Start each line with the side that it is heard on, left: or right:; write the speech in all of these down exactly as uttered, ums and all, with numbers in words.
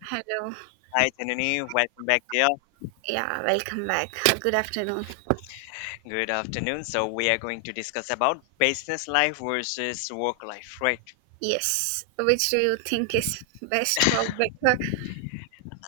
right: Hello.
left: Hi, Tanuni. Welcome back, dear.
right: Yeah, welcome back. Good afternoon.
left: Good afternoon. So we are going to discuss about business life versus work life, right?
right: Yes. Which do you think is best or better?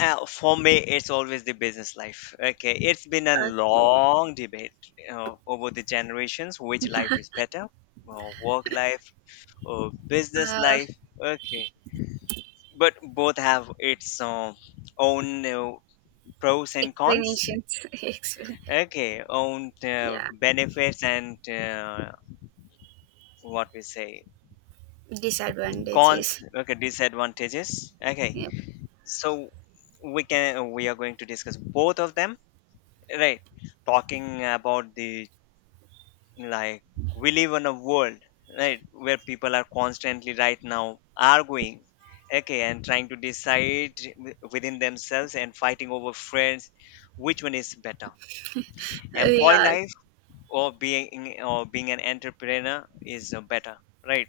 left: Uh, for me, it's always the business life. Okay, it's been a
right: Okay.
left: long debate uh, over the generations which life is better, uh, work life or business
right: Uh,
left: life. Okay, but both have its uh, own uh, pros and cons.
right: Explanations. Expl-
left: Okay, own uh,
right: yeah.
left: benefits and uh, what we say cons.
right: Disadvantages.
left: Okay, disadvantages. Okay,
right: Yep.
left: so we can we are going to discuss both of them, right? Talking about the, like, we live in a world, right, where people are constantly right now arguing. Okay, and trying to decide wi- within themselves and fighting over friends which one is better,
right: Uh,
left: employee
right: yeah.
left: life or being or being an entrepreneur is uh, better, right?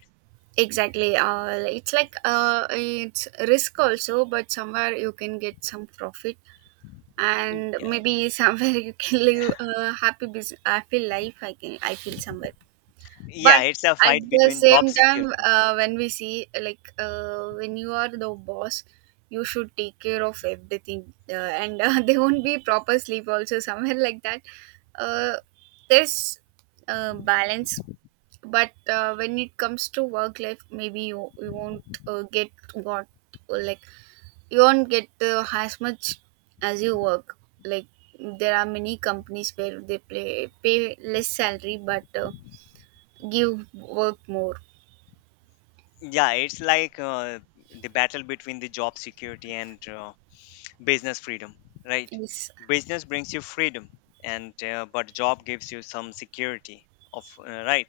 right: Exactly. Uh, it's like uh, it's risk also, but somewhere you can get some profit, and maybe somewhere you can live a happy business, happy life. I can. I feel somewhere.
left: Yeah,
right: But
left: it's a
right: at
left: fight
right: the
left: between job
right: same time,
left: security.
right: uh, when we see like uh, when you are the boss, you should take care of everything, uh, and uh, there won't be proper sleep also, somewhere like that. Uh, there's uh, Balance. But uh, when it comes to work life, maybe you, you won't uh, get what, like, you won't get uh, as much as you work, like, there are many companies where they play, pay less salary but uh, give work more.
left: Yeah, it's like uh, the battle between the job security and uh, business freedom, right?
right: Yes.
left: Business brings you freedom, and uh, but job gives you some security of uh, right.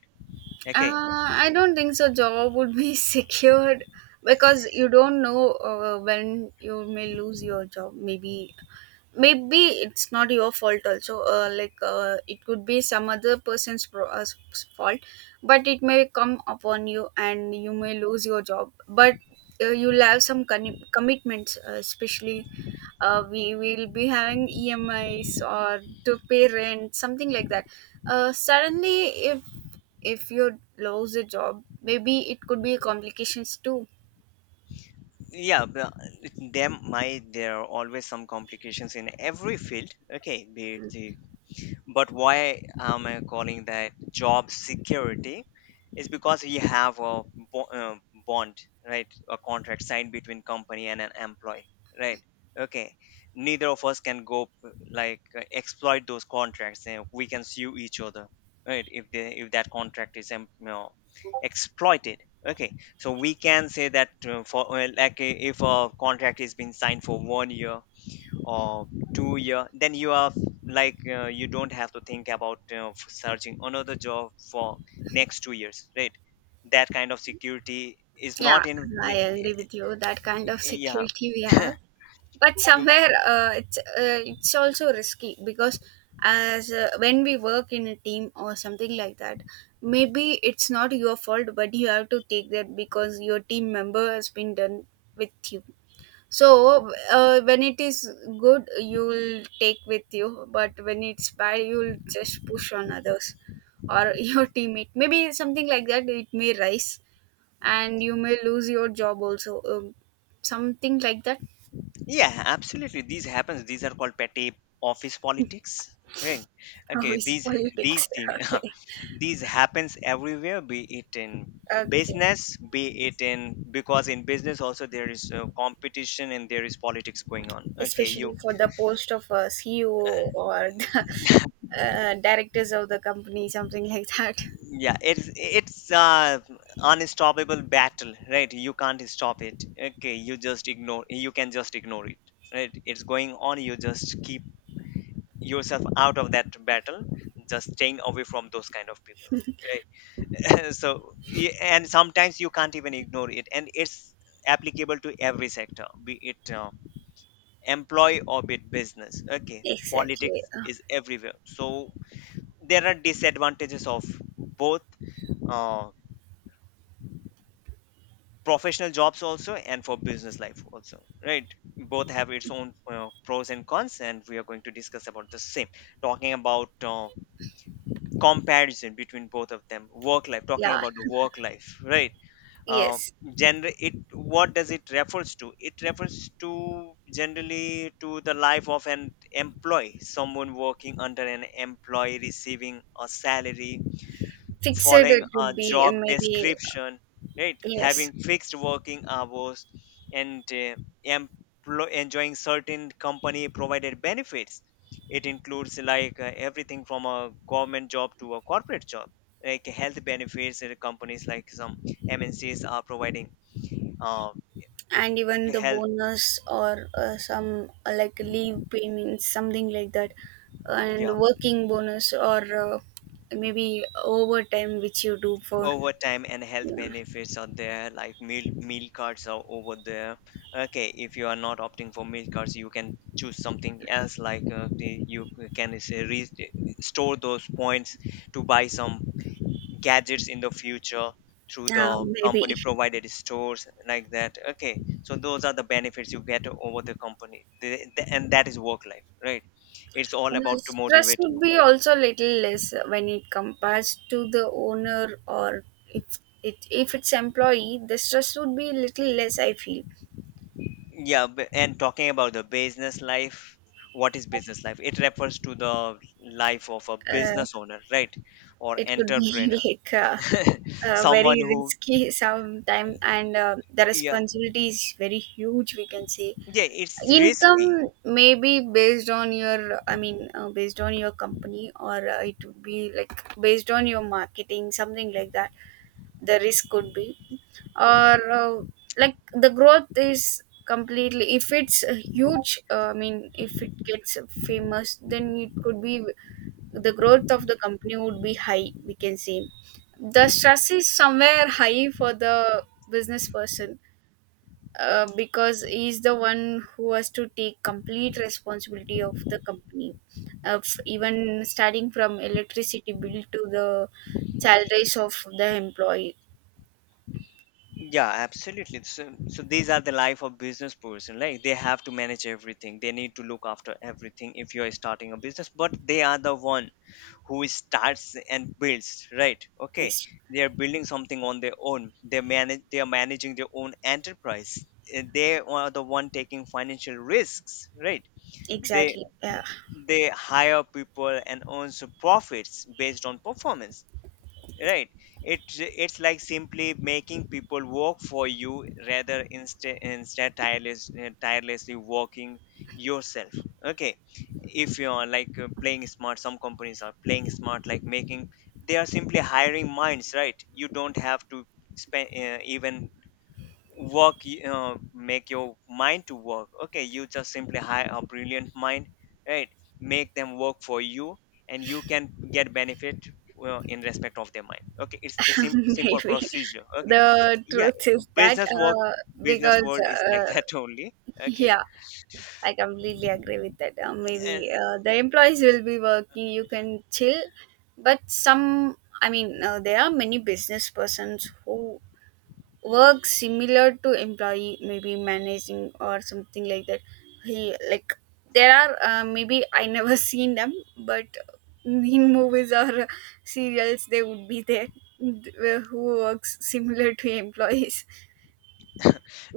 left: Okay,
right: uh, I don't think so job would be secured, because you don't know uh, when you may lose your job. Maybe maybe it's not your fault also, uh, like uh, it could be some other person's pro- uh, s- s- fault, but it may come upon you and you may lose your job. But uh, you'll have some con- commitments, uh, especially uh, we will be having emis or to pay rent, something like that. Uh, suddenly, if if you lose a job, maybe it could be complications too.
left: yeah, but them my there are always some complications in every field. Okay, be it the, but why am I calling that job security is because we have a bo- uh, bond, right? A contract signed between company and an employee, right? Okay, neither of us can go p- like uh, exploit those contracts and we can sue each other, right, if they if that contract is em- you know, exploited. Okay, so we can say that uh, for uh, like uh, if a contract is being signed for one year or two year, then you are like uh, you don't have to think about uh, f- searching another job for next two years, right? That kind of security is
right: Yeah,
left: not in,
right: I agree with you, that kind of
left: yeah.
right: security we have. But
left: Mm,
right: somewhere uh, it's uh, it's also risky, because as uh, when we work in a team or something like that, maybe it's not your fault but you have to take that, because your team member has been done with you. So uh, when it is good, you'll take with you, but when it's bad, you'll just push on others or your teammate. Maybe something like that, it may rise and you may lose your job also. Um, something like that.
left: yeah, absolutely, these happens. These are called petty office politics, right?
right: How
left: Okay,
right: is
left: these these
right: politics?
left: things.
right: Okay.
left: These happens everywhere, be it in
right: Okay.
left: business, be it in, because in business also there is uh, competition and there is politics going on. Okay, you,
right: Especially for the post of a C E O or the uh, directors of the company, something like that.
left: yeah, it's it's uh unstoppable battle, right? You can't stop it. Okay, you just ignore, you can just ignore it, right? It's going on, you just keep yourself out of that battle, just staying away from those kind of people, right? So y- and sometimes you can't even ignore it, and it's applicable to every sector, be it uh, employee or be it business. Okay,
right: Exactly.
left: politics
right: Uh,
left: is everywhere, so there are disadvantages of both, uh, professional jobs also and for business life also, right? Both have its own uh, pros and cons, and we are going to discuss about the same. Talking about uh, comparison between both of them, work life. Talking
right: yeah.
left: about the work life, right? uh,
right: Yes.
left: Gender, it, what does it refers to? It refers to generally to the life of an employee, someone working under an employee, receiving a salary,
right: Fixed it
left: following a
right: would be,
left: job
right: uh, maybe,
left: description, right?
right: yes.
left: Having fixed working hours and uh, emplo- enjoying certain company provided benefits. It includes like uh, everything from a government job to a corporate job, like health benefits. uh, Companies like some M N Cs are providing uh,
right: And even the
left: health.
right: bonus or uh, some uh, like leave payments, something like that.
left: Yeah,
right: And working bonus or uh, maybe overtime which you do for,
left: over time and health
right: yeah.
left: benefits are there, like meal meal cards are over there. Okay, if you are not opting for meal cards, you can choose something else, like uh, the, you can say re- store those points to buy some gadgets in the future through the
right: Uh, maybe.
left: company provided stores, like that. Okay, so those are the benefits you get over the company. The- the- and that is work life, right? It's all
right: Uh,
left: about to
right: stress
left: motivate
right: would
left: you.
right: be also little less when it compares to the owner, or if it if it's employee, the stress would be little less, I feel.
left: Yeah, b- and talking about the business life, what is business life? It refers to the life of a
right: uh,
left: business owner, right? Or
right: it could be
left: entrepreneur.
right: like uh, uh,
left: Someone
right: very
left: who,
right: risky sometime, and uh, the
left: yeah,
right: responsibility is very huge, we can say.
left: yeah, it's risky.
right: Income may be based on your, I mean, uh, based on your company, or uh, it would be like based on your marketing, something like that. The risk could be, or uh, like the growth is completely, if it's a huge, uh, I mean, if it gets famous, then it could be, the growth of the company would be high, we can say. The stress is somewhere high for the business person, uh, because he's the one who has to take complete responsibility of the company, of even starting from electricity bill to the salaries of the employees.
left: Yeah, absolutely. So, so these are the life of business person. Like, they have to manage everything. They need to look after everything if you're starting a business, but they are the one who starts and builds, right? Okay, they are building something on their own, they manage, they are managing their own enterprise. Uh, they are the one taking financial risks, right? they
right: Exactly. Yeah,
left: they hire people and earns profits based on performance, right? It's it's like simply making people work for you, rather, instead instead tireless, tirelessly working yourself. Okay, if you're like uh, playing smart, some companies are playing smart, like, making, they are simply hiring minds, right? You don't have to spend uh, even work y- uh, make your mind to work. Okay, you just simply hire a brilliant mind, right? Make them work for you and you can get benefit, well, in respect of their mind. Okay, it's the sim- simple
right: maybe.
left: procedure. Okay,
right: The
left: yeah,
right: truth is that,
left: business work
right: uh,
left: business
right: because
left: world is like
right: uh,
left: that only. Okay,
right: yeah, I completely agree with that. Uh,
left: and
right: maybe uh, the employees will be working. You can chill. But some, I mean, uh, there are many business persons who work similar to employee, maybe managing or something like that. He like there are uh, maybe I never seen them, but in movies or serials they would be there, th- who works similar to employees.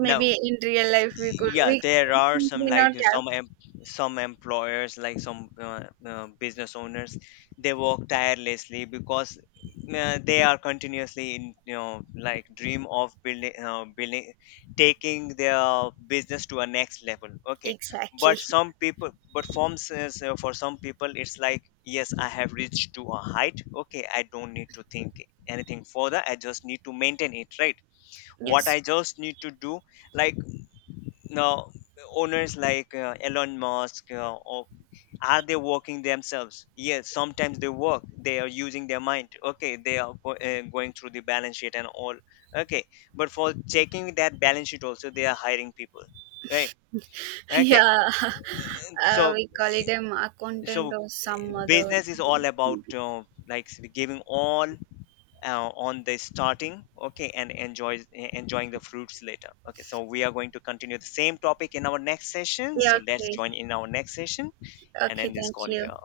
left: now,
right: in real life we could,
left: yeah,
right: we
left: there are some,
right: may
left: like,
right: not have.
left: some em- some employers, like some uh, uh, business owners, they work tirelessly because uh, they are continuously in, you know, like, dream of building uh, building, taking their business to a next level. Okay, but
right: Exactly.
left: some people, but forms is, uh, for some people it's like, yes, I have reached to a height. Okay, I don't need to think anything further, I just need to maintain it, right? What I
right: Yes.
left: just need to do, like, no, owners like uh, Elon Musk uh, or, are they working themselves? Yes, sometimes they work. They are using their mind. Okay, they are go- uh, going through the balance sheet and all. Okay, but for checking that balance sheet also, they are hiring people. Right. Okay.
right: Yeah. Uh,
left: So,
right: we call it an accountant
left: so
right: or some other.
left: business is all about uh, like giving all uh, on the starting. Okay, and enjoy enjoying the fruits later. Okay, so we are going to continue the same topic in our next session.
right: Yeah,
left: So let's
right: okay.
left: join in our next session and
right: Okay,
left: end this
right: thank
left: call
right: you.
left: here.